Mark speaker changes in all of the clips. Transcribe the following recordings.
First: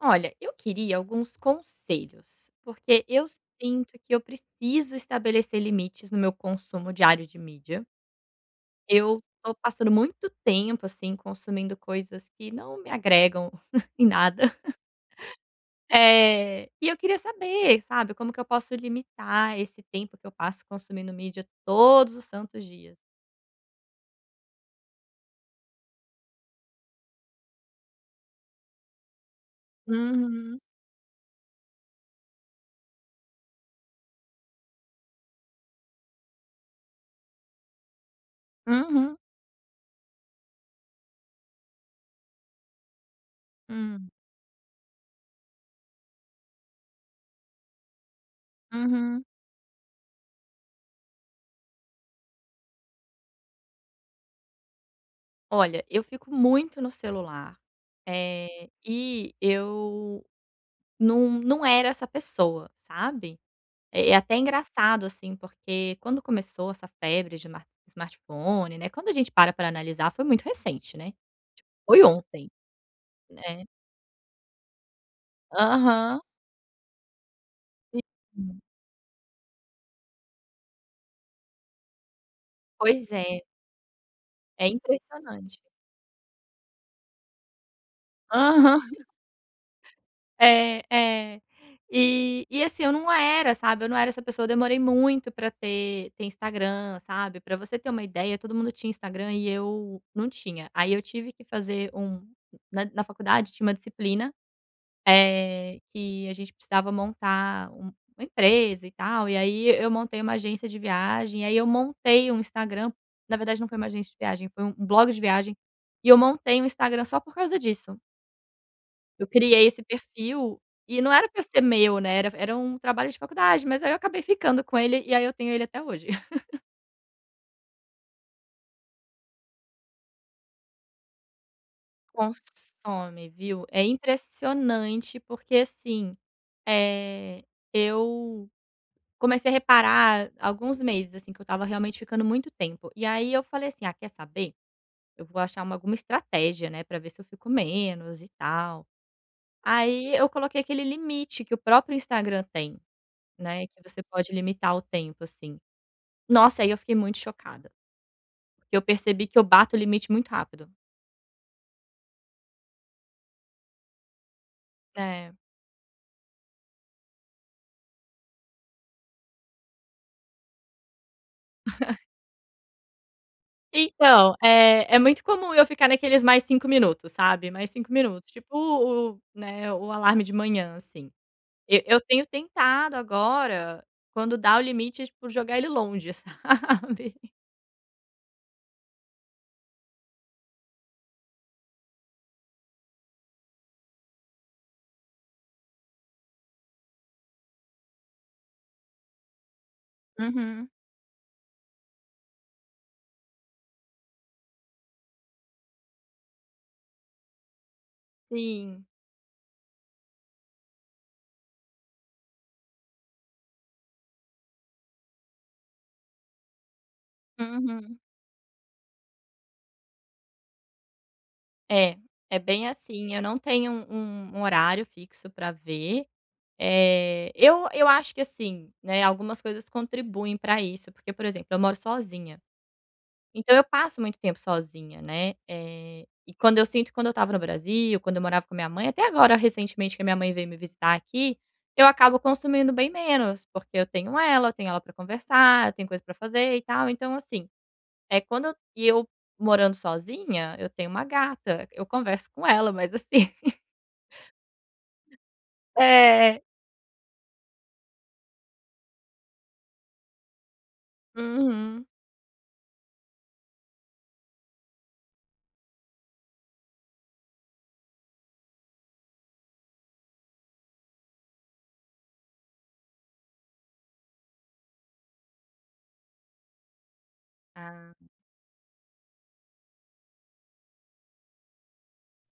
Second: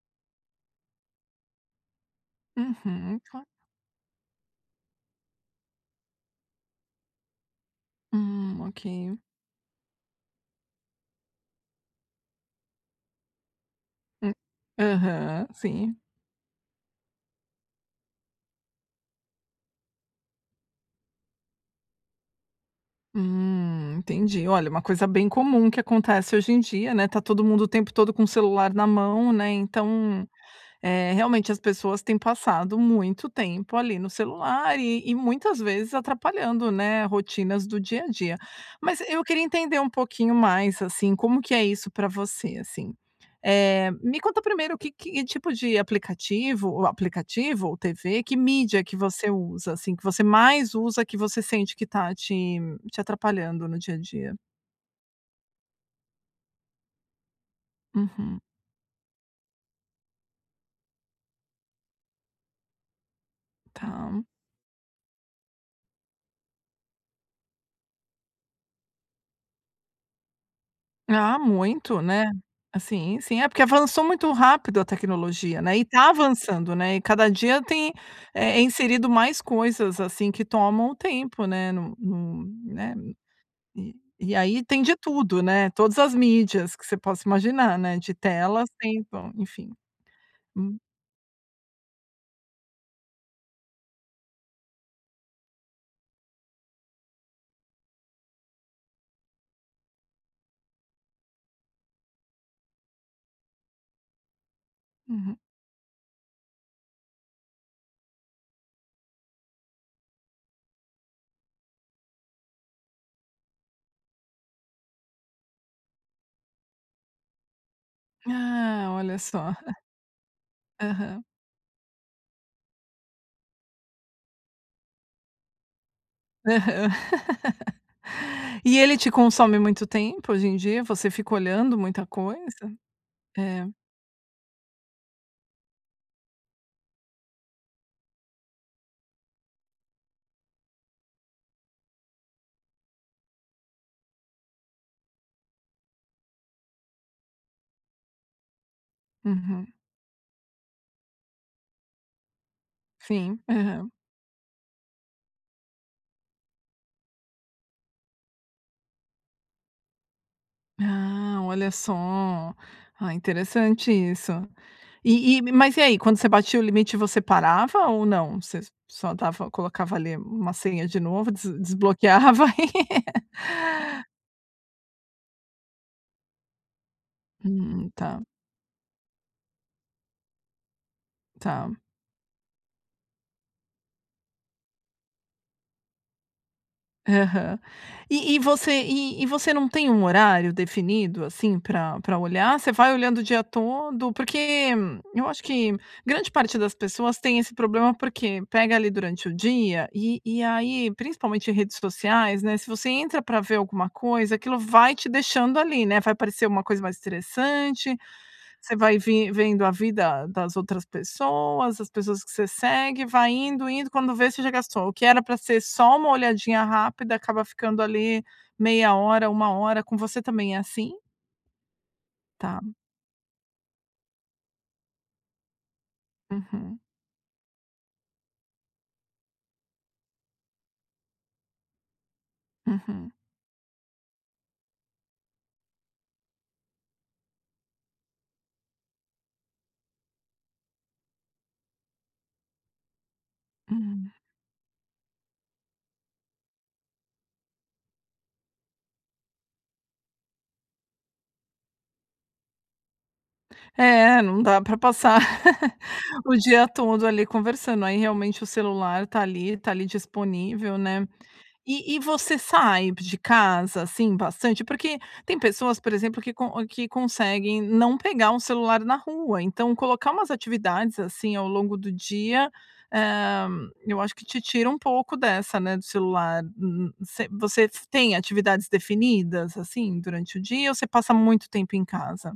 Speaker 1: Olha, eu queria alguns conselhos. Porque
Speaker 2: Uhum,
Speaker 1: eu
Speaker 2: cla
Speaker 1: sinto que eu preciso estabelecer limites no meu consumo diário de mídia.
Speaker 2: Hum, ok.
Speaker 1: Eu tô passando muito tempo, assim, consumindo coisas que não me agregam em
Speaker 2: Hu
Speaker 1: nada
Speaker 2: aham, sim.
Speaker 1: eh, e eu queria saber, sabe? Como que eu posso limitar esse tempo que eu passo consumindo mídia todos os santos dias.
Speaker 2: Hum, entendi. Olha, uma coisa bem comum que acontece hoje em dia, né. Tá todo mundo o tempo todo com o celular na mão, né. Então,
Speaker 1: Uhum.
Speaker 2: eh, realmente as pessoas têm passado muito tempo ali no celular e e muitas vezes atrapalhando, né, rotinas do dia a dia. Mas,
Speaker 1: Uhum.
Speaker 2: eu queria entender um pouquinho mais, assim, como que é isso pra você, assim? Eh,
Speaker 1: Hum.
Speaker 2: me conta primeiro o q q que tipo de aplicativo ou aplicativo ou TV, que mídia que
Speaker 1: Uhum.
Speaker 2: você usa, assim, que você mais usa, que você sente que está te te atrapalhando no dia a dia?
Speaker 1: Olha, eu fico muito no celular,
Speaker 2: Uhum.
Speaker 1: eh, e eu nu não era essa pessoa, sabe. Eh, é
Speaker 2: Tá.
Speaker 1: até engraçado, assim, porque quando começou essa febre de smar smartphone, né, quando a gente para para analisar foi muito recente, né. Tipo
Speaker 2: Ah, muito,
Speaker 1: foi
Speaker 2: né.
Speaker 1: ontem,
Speaker 2: Assim sim, é porque
Speaker 1: né.
Speaker 2: avançou muito rápido a tecnologia, né. E tá
Speaker 1: Aham.
Speaker 2: avançando, né. E cada dia tem, eh,
Speaker 1: [unintelligible]
Speaker 2: inserido mais coisas assim que tomam o tempo, né. Nu nu né,
Speaker 1: Pois
Speaker 2: n
Speaker 1: é.
Speaker 2: e e aí
Speaker 1: É
Speaker 2: tem de tudo,
Speaker 1: impressionante.
Speaker 2: né. Todas as mídias que você possa imaginar, né, de tela
Speaker 1: Aham.
Speaker 2: Se tão, enfim. Hum.
Speaker 1: É é. E e assim eu não era, sabe. Eu não era essa pessoa, demorei muito para ter ter Instagram, sabe? Pra você ter uma ideia todo mundo tinha Instagram e eu não tinha, aí eu tive que fazer um na na faculdade tinha uma disciplina,
Speaker 2: Uhum.
Speaker 1: eh, que a gente precisava montar um uma empresa e tal, e aí eu montei uma agência de viagem, e aí eu montei um Instagram na verdade não foi uma agência de viagem, foi um blog de viagem e eu montei um Instagram só por causa disso.
Speaker 2: Ah, olha
Speaker 1: Eu
Speaker 2: só.
Speaker 1: criei esse perfil e não
Speaker 2: Aham.
Speaker 1: era para ser meu, né, era era um trabalho de faculdade, mas aí eu acabei ficando com ele, e aí eu tenho ele até hoje.
Speaker 2: Aham. E ele te consome muito tempo hoje em dia? Você fica olhando muita coisa?
Speaker 1: Consome, viu?
Speaker 2: É.
Speaker 1: É impressionante, porque assim, eh, eu comecei a reparar alguns meses, assim, que eu tava realmente ficando muito tempo, e aí eu falei assim: "Ah quer saber, eu vou achar uma alguma estratégia, né, pra ver se eu fico menos e tal."
Speaker 2: Uhum.
Speaker 1: Aí eu coloquei aquele limite que o próprio Instagram tem,
Speaker 2: Sim,
Speaker 1: né. Que
Speaker 2: aham.
Speaker 1: você pode limitar o tempo assim. Nossa, aí eu fiquei muito chocada. Porque eu percebi que eu bato o limite muito rápido.
Speaker 2: Ah, olha só! Ah interessante isso.
Speaker 1: É.
Speaker 2: E e mas e aí, quando você batia o limite você parava ou não? Você s só dava colocava ali uma senha de novo des desbloqueava?
Speaker 1: Então, eh, é muito comum eu ficar naqueles mais 5 minutos, sabe. Mais
Speaker 2: Hum,
Speaker 1: 5
Speaker 2: tá.
Speaker 1: minutos, tipo, u u né. O alarme de manhã assim.
Speaker 2: Tá.
Speaker 1: E eu tenho tentado agora, quando dá o limite tipo, jogar ele longe, sabe?
Speaker 2: Aham. E e você e e você não tem horário definido assim pra pra olhar? Você vai olhando o dia todo? Porque eu acho que grande parte das pessoas tem esse problema, porque? Pega ali durante o dia e e
Speaker 1: Uhum.
Speaker 2: aí principalmente redes sociais, né, se você entra pra ver alguma coisa, aquilo vai te deixando ali, né? Vai parecer uma coisa mais interessante. Você
Speaker 1: Sim.
Speaker 2: vai vim vendo a vida das outras pessoas, as pessoas que você segue, vai indo, indo, quando vê, você já gastou. O que era pra ser só uma olhadinha rápida, acaba ficando
Speaker 1: Uhum.
Speaker 2: ali meia hora, 1 hora. Com você também é assim?
Speaker 1: É, é
Speaker 2: Tá.
Speaker 1: bem assim. Eu não tenho um um horário fixo para ver.
Speaker 2: Uhum.
Speaker 1: Eh, eu eu acho que assim, né, algumas coisas contribuem pra isso, porque, por exemplo, eu moro sozinha.
Speaker 2: Uhum.
Speaker 1: Então eu passo muito tempo sozinha, né? Eh, e quando eu sinto quando eu estava no Brasil, quando eu morava com minha mãe até agora, recentemente, que a minha mãe veio me visitar aqui, eu acabo consumindo bem menos, porque eu
Speaker 2: Hum.
Speaker 1: tenho ela, eu tenho ela pra conversar, eu tenho coisa pra fazer e tal. Então assim, eh, quando e eu, morando sozinha, eu tenho uma gata, eu converso com ela, mas assim
Speaker 2: É, não dá pra passar, o
Speaker 1: É.
Speaker 2: dia todo ali conversando. Aí, realmente, o celular tá ali tá ali disponível, né?
Speaker 1: Uhum.
Speaker 2: E e você sai de casa, assim, bastante? Porque tem pessoas, por exemplo, que con ou que conseguem não pegar o celular na rua. Então colocar umas atividades, assim, ao longo do dia, hã, eu acho que te tira um pouco dessa, né, do celular. M m, você você
Speaker 1: Ah.
Speaker 2: tem atividades definidas, assim, durante o dia ou você passa muito tempo em casa?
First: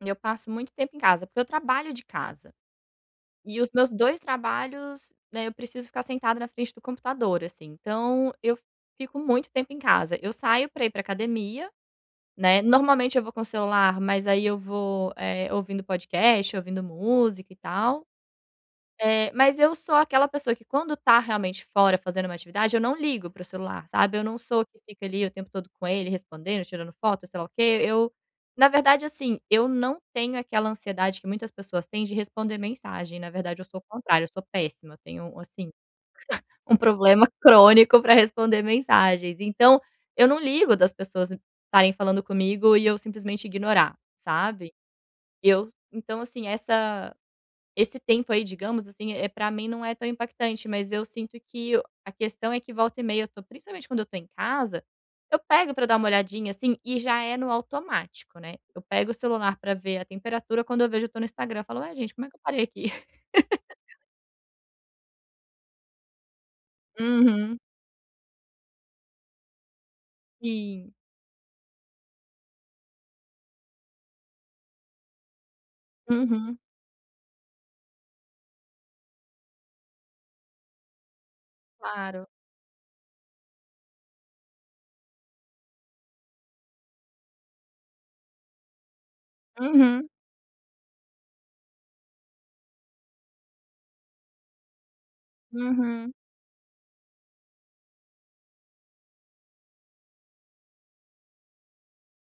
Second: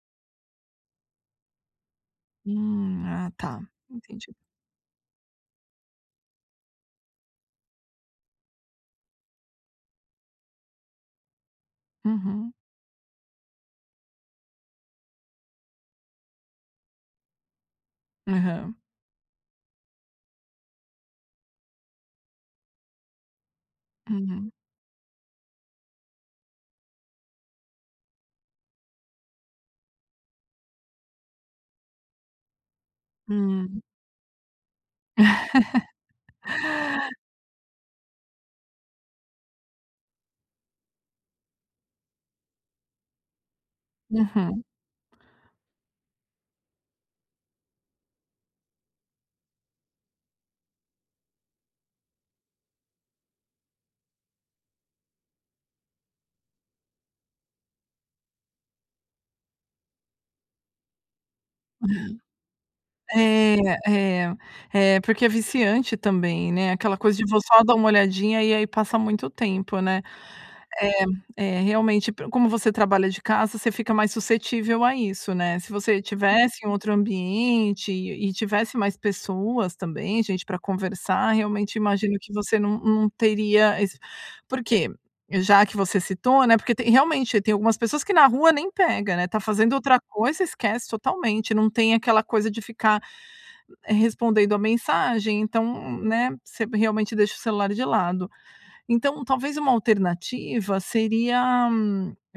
Speaker 1: Eu passo muito tempo em casa, porque eu trabalho de casa.
Speaker 2: Hum. Ah, tá.
Speaker 1: E os meus 2
Speaker 2: Entendi.
Speaker 1: trabalhos, né, eu preciso ficar sentada na frente do computador, assim. Então, eu fico muito tempo em casa. Eu saio pra ir pra academia,
Speaker 2: Uhum.
Speaker 1: né, normalmente eu vou com celular, mas aí eu vou, eh, ouvindo podcast, ouvindo música e tal.
Speaker 2: Aham.
Speaker 1: Eh, mas eu sou aquela pessoa que quando tá realmente fora fazendo uma atividade, eu não ligo pro celular, sabe? Eu não
Speaker 2: Uhum.
Speaker 1: sou que fica ali o tempo todo com ele, respondendo, tirando foto, sei lá o quê. Eu na verdade, assim, eu não tenho aquela ansiedade que muitas pessoas têm de responder mensagem. Na verdade, eu sou
Speaker 2: Hum.
Speaker 1: o contrário. Eu sou péssima, eu tenho assim um problema crônico pra responder mensagens. Então, eu não ligo das pessoas estarem falando comigo e eu simplesmente ignorar,
Speaker 2: Uhum.
Speaker 1: sabe? Eu então, assim essa esse tempo, aí, digamos assim, eh, pra mim não é tão impactante, mas eu sinto que o a questão é que, volta e meia, eu tô principalmente quando eu tô em casa, eu pego pra dar uma olhadinha, assim, e já é no automático, né? Eu pego o celular pra ver a temperatura, quando eu vejo, eu tô no Instagram. Eu falo: "Ué, gente? Como é que eu parei aqui?"
Speaker 2: É é é porque é viciante também, né? Aquela coisa de vou
Speaker 1: Uhum.
Speaker 2: só dar um olhadinha, e aí, passa muito tempo, né?
Speaker 1: Sim.
Speaker 2: É é realmente pro como você trabalha de casa, você fica mais suscetível a isso, né? Se você
Speaker 1: Uhum.
Speaker 2: estivesse em outro ambiente e tivesse mais pessoas também, gente pra conversar, realmente, imagino
Speaker 1: Claro.
Speaker 2: que você não não teria ess porque já que você citou, né? Porque tem realmente, tem algumas pessoas que na rua nem pega, né? Tá fazendo outra
Speaker 1: Uhum.
Speaker 2: coisa, esquece totalmente. Não tem aquela coisa de ficar respondendo a mensagem. Então,
Speaker 1: Uhum.
Speaker 2: né? Você realmente deixa o celular de lado. Então, talvez uma alternativa seria,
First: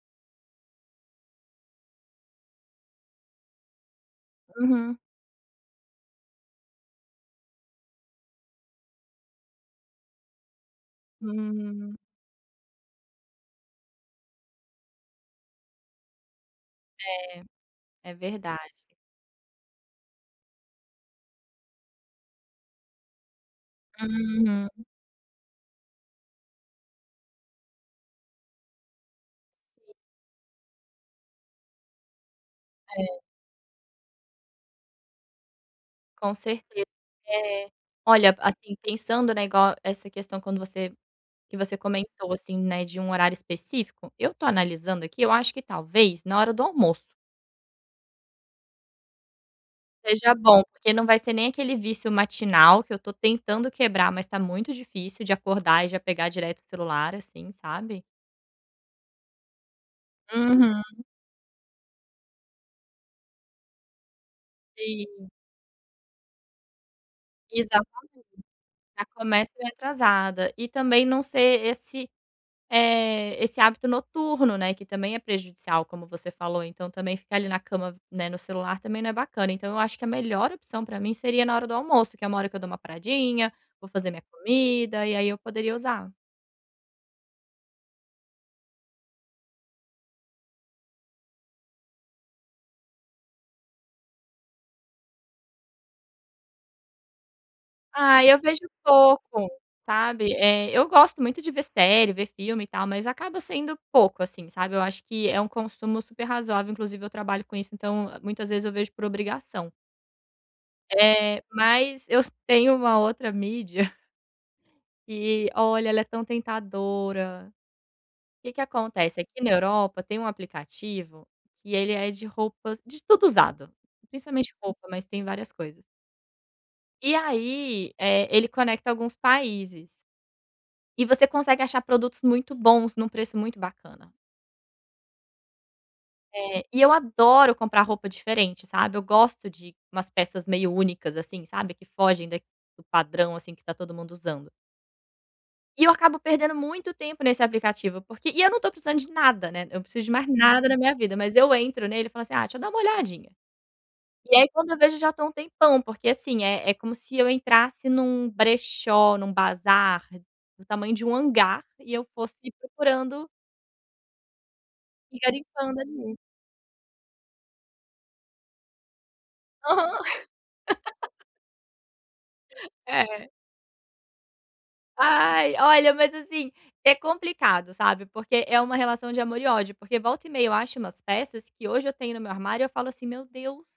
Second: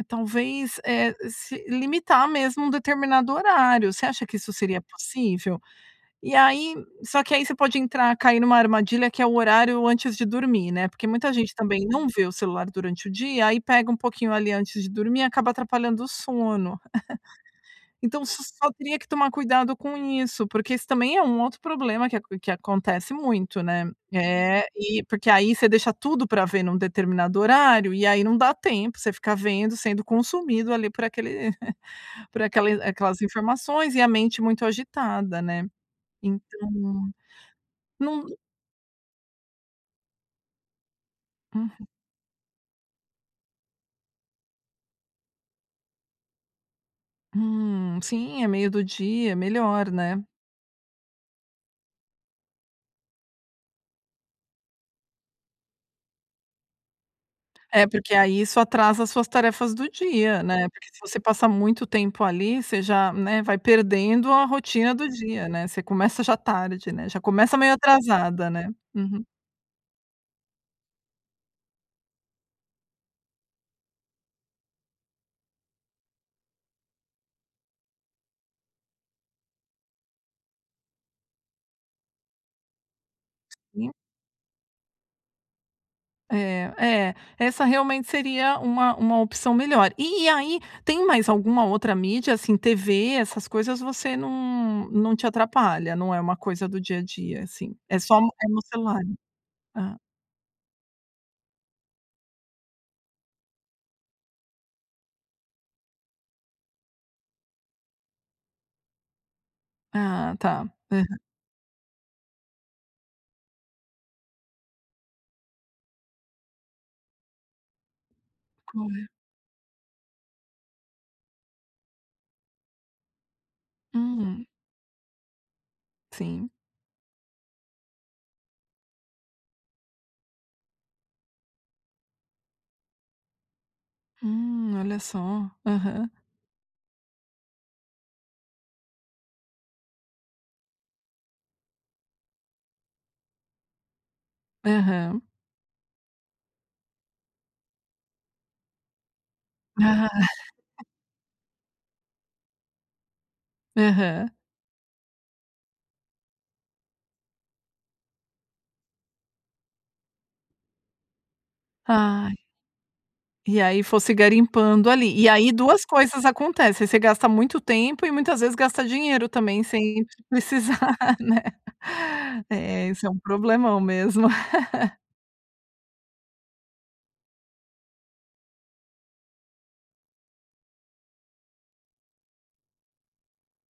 Speaker 2: talvez, eh se limitar mesmo um determinado horário. Você acha que isso seria
Speaker 1: Uhum.
Speaker 2: possível? E aí só que, aí, você pode entrar cair numa armadilha, que é o horário antes de dormir, né? Porque muita gente também
Speaker 1: Hum.
Speaker 2: não vê o celular durante o dia, aí pega um pouquinho ali antes de dormir, e acaba atrapalhando o sono.
Speaker 1: É, é
Speaker 2: Então você só
Speaker 1: verdade.
Speaker 2: teria que tomar cuidado com isso, porque isso também é um outro um problema que aco que acontece muito, né? É,
Speaker 1: Uhum.
Speaker 2: e porque, aí, você deixa tudo pra ver num determinado horário, e aí, não dá tempo. Você ficar vendo, sendo consumido, ali, por aquele por aquel
Speaker 1: É.
Speaker 2: aquelas informações e a mente muito agitada, né?
Speaker 1: Com
Speaker 2: Então
Speaker 1: certeza. É.
Speaker 2: não
Speaker 1: Olha, assim, pensando, né, igual essa questão quando você que você
Speaker 2: Uhum.
Speaker 1: comentou, assim, né, de um horário específico. Eu tô analisando aqui. Eu acho que, talvez, na hora do almoço
Speaker 2: Hum, sim. É meio do dia. Melhor, né?
Speaker 1: seja bom, porque não vai ser nem aquele vício matinal, que eu tô tentando quebrar mas tá muito difícil, de acordar e já pegar direto o celular, assim,
Speaker 2: É,
Speaker 1: sabe?
Speaker 2: porque, aí, isso atrasa as suas tarefas do dia, né?
Speaker 1: Uhum.
Speaker 2: Porque se você passa muito tempo, ali, você já, né, vai perdendo a rotina do
Speaker 1: Sim.
Speaker 2: dia, né? Você começa já tarde, né? Já começa meio
Speaker 1: Exatamente,
Speaker 2: atrasada, né?
Speaker 1: já
Speaker 2: Uhum.
Speaker 1: começa atrasada. E também não ser esse eh, esse hábito noturno, né, que também é prejudicial, como você falou. Então também ficar ali na cama, né, no celular também não é bacana. Então eu acho que a melhor opção, pra mim, seria na hora do almoço, que é uma hora que eu dou uma paradinha, vou
Speaker 2: Sim.
Speaker 1: fazer minha comida, e aí, eu poderia usar.
Speaker 2: É. É, essa realmente seria uma uma opção melhor. E aí, tem mais alguma outra mídia? Assim, TV, essas coisas, você não não te atrapalha, não é uma coisa do dia a dia, assim? É só
Speaker 1: Ah,
Speaker 2: no
Speaker 1: eu
Speaker 2: é
Speaker 1: vejo
Speaker 2: no celular.
Speaker 1: pouco,
Speaker 2: Ah.
Speaker 1: sabe? Eh, eu gosto muito de ver série, ver filme e tal, mas acaba sendo pouco assim, sabe? Eu acho que é consumo super razoável. Inclusive, eu trabalho com isso, então, muitas vezes, eu vejo por obrigação.
Speaker 2: Ah tá. Aham.
Speaker 1: Eh, mas eu tenho uma outra mídia que, olha, ela é tão tentadora. Que que
Speaker 2: Qual é?
Speaker 1: acontece: aqui, na Europa, tem um aplicativo que ele é de roupas de tudo usado,
Speaker 2: Hum.
Speaker 1: principalmente roupa, mas tem várias coisas.
Speaker 2: Sim.
Speaker 1: E aí, eh, ele conecta alguns países. E você consegue achar produtos muito bons, num preço muito bacana.
Speaker 2: Hum, olha só. Aham.
Speaker 1: É, e eu adoro comprar roupa diferente, sabe? Eu gosto de umas peças meio únicas, assim, sabe, que fogem daq do padrão, assim, que tá todo mundo usando.
Speaker 2: Aham.
Speaker 1: E eu acabo perdendo muito tempo nesse aplicativo, porque e eu não tô precisando de nada, né? Eu preciso
Speaker 2: Aham.
Speaker 1: de mais nada na minha vida, mas eu entro nele e falo assim: "Ah deixa eu dar uma olhadinha".
Speaker 2: Aham.
Speaker 1: E aí quando eu vejo, já tô um tempão, porque assim, é é como se eu entrasse num brechó, num bazar do tamanho de um hangar e eu
Speaker 2: Ai.
Speaker 1: fosse procurando
Speaker 2: E aí fosse garimpando ali.
Speaker 1: E
Speaker 2: E aí
Speaker 1: garimpando
Speaker 2: duas
Speaker 1: ali.
Speaker 2: coisas acontecem: Você gasta muito tempo e muitas vezes gasta dinheiro também
Speaker 1: Aham.
Speaker 2: sem precisar, né? É, esse é um
Speaker 1: É.
Speaker 2: problemão mesmo.
Speaker 1: Ai, olha, mas assim, é complicado sabe? Porque é uma relação de amor e ódio, porque volta e meia eu acho umas peças que hoje eu tenho no meu armário, eu falo assim: "Meu Deus",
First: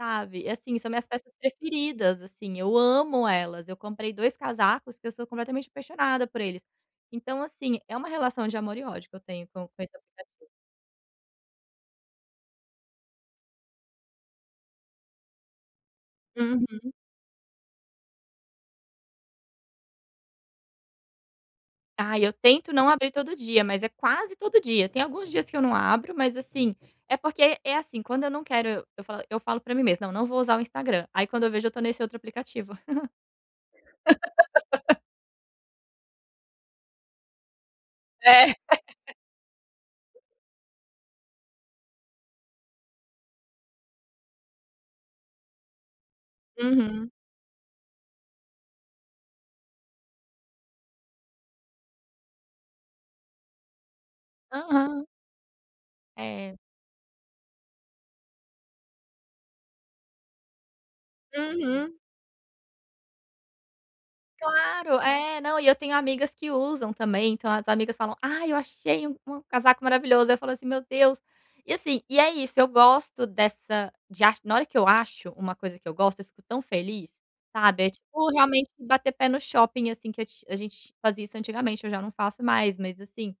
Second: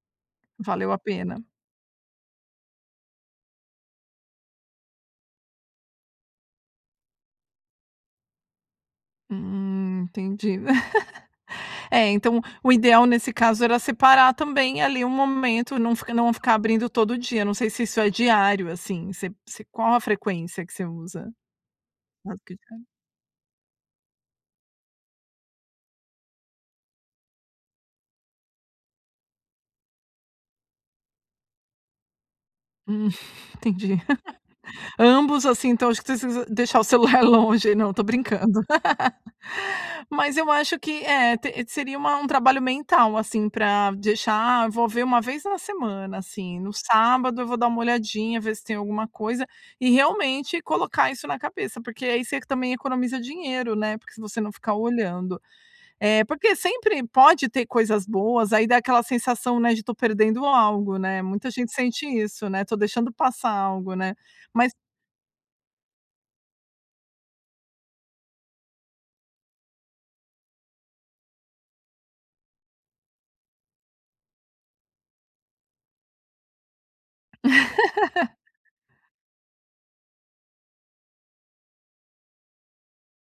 Speaker 1: sabe? Assim são
Speaker 2: Valeu a
Speaker 1: minhas peças
Speaker 2: pena.
Speaker 1: preferidas, assim eu amo elas, eu comprei 2 casacos que eu sou completamente apaixonada por eles. Então assim, é uma relação de amor e ódio que eu tenho com com esse
Speaker 2: Hum,
Speaker 1: aplicativo.
Speaker 2: entendi. Eh, então o ideal nesse caso era separar também ali um momento não f não ficar abrindo
Speaker 1: Uhum.
Speaker 2: todo dia, não sei se isso é diário assim, você se qual a frequência que você usa?
Speaker 1: Ai, eu tento
Speaker 2: [unintelligible]
Speaker 1: não abrir todo dia, mas é quase todo dia. Tem alguns dias que eu não abro, mas assim, é porque é assim, quando eu não quero eu eu falo eu falo pra mim mesmo: "não não vou usar o Instagram", aí quando eu vejo, eu tô nesse outro aplicativo.
Speaker 2: Hum, entendi. Ambos assim então [unintelligible] deixar o celular longe, não tô
Speaker 1: É.
Speaker 2: brincando. Mas eu acho que eh, t seria um trabalho mental, assim pra deixar envolver uma vez na semana assim, no
Speaker 1: Uhum.
Speaker 2: sábado eu vou dar uma olhadinha, ver se tem alguma coisa e realmente colocar isso na cabeça, porque aí você também economiza dinheiro, né? Porque se você não ficar
Speaker 1: Aham.
Speaker 2: olhando. É,
Speaker 1: É.
Speaker 2: porque sempre pode ter coisas boas aí dá aquela sensação, né, de tô perdendo algo, né? Muita gente
Speaker 1: Uhum.
Speaker 2: sente isso, né? Tô deixando passar algo, né? Mas
Speaker 1: Claro, é, não e eu tenho amigas que usam também, então as amigas falam: "Ai eu achei u um casaco maravilhoso", ai eu falo assim: "Meu Deus". E assim, e é isso eu gosto dessa de ach na hora que eu acho uma coisa que eu gosto, eu fico tão feliz, sabe? É tipo realmente bater pé no shopping assim que é a a gente fazia isso antigamente, eu já não faço mais. Mas assim,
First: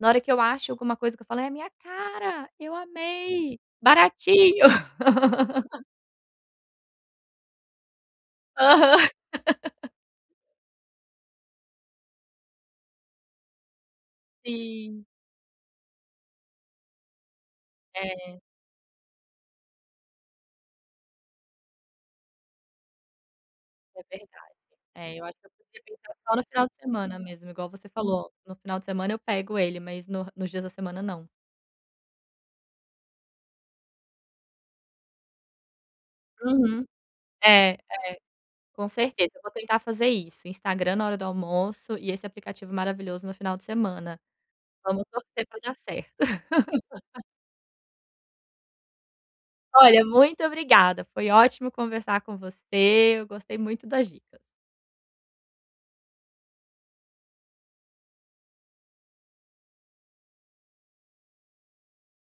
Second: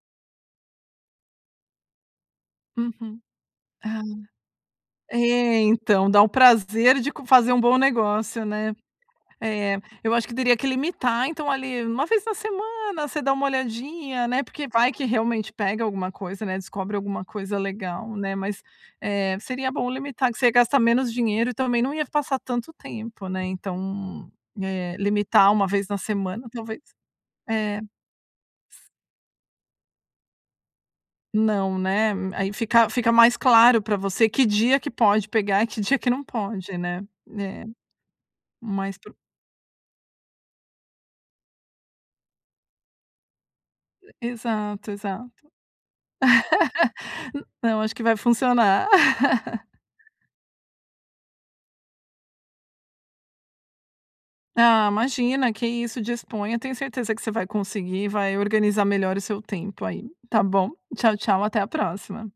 Speaker 1: na hora que eu acho alguma coisa que eu falo: "É a minha cara, eu
Speaker 2: Uhum.
Speaker 1: amei,
Speaker 2: Ah.
Speaker 1: baratinho".
Speaker 2: É, então, dá um prazer de c fazer um bom negócio, né?
Speaker 1: Aham.
Speaker 2: É, eu acho que teria que limitar, então ali, uma vez na semana, você dá uma olhadinha, né? Porque vai que
Speaker 1: Sim.
Speaker 2: realmente pega alguma coisa, né? Descobre alguma coisa legal, né?
Speaker 1: É.
Speaker 2: Mas, eh, seria bom limitar, que você gasta menos dinheiro e também não ia passar tanto tempo, né?
Speaker 1: É
Speaker 2: Então,
Speaker 1: verdade.
Speaker 2: eh,
Speaker 1: É, eu acho,
Speaker 2: limitar uma vez na
Speaker 1: [unintelligible] só no
Speaker 2: semana,
Speaker 1: final de
Speaker 2: talvez?
Speaker 1: semana mesmo igual
Speaker 2: É.
Speaker 1: você falou: "No final de semana eu pego ele, mas no nos dias da semana não".
Speaker 2: Não, né? Aí fica fica mais claro para você que dia que pode pegar, que dia que não pode,
Speaker 1: Uhum.
Speaker 2: né? Eh,
Speaker 1: É, é, com
Speaker 2: mas pro
Speaker 1: certeza vou tentar fazer isso: Instagram na hora do almoço e esse aplicativo maravilhoso no final de semana.
Speaker 2: Exato,
Speaker 1: Vamos
Speaker 2: exato,
Speaker 1: torcer pra dar certo.
Speaker 2: não, acho que vai funcionar.
Speaker 1: Olha, muito obrigada, foi ótimo conversar com você, eu gostei muito das dicas.
Speaker 2: Ah, imagina, que isso, disponha. Tenho certeza que você vai conseguir, vai organizar melhor o seu tempo aí. Tá bom? Tchau tchau, até a próxima!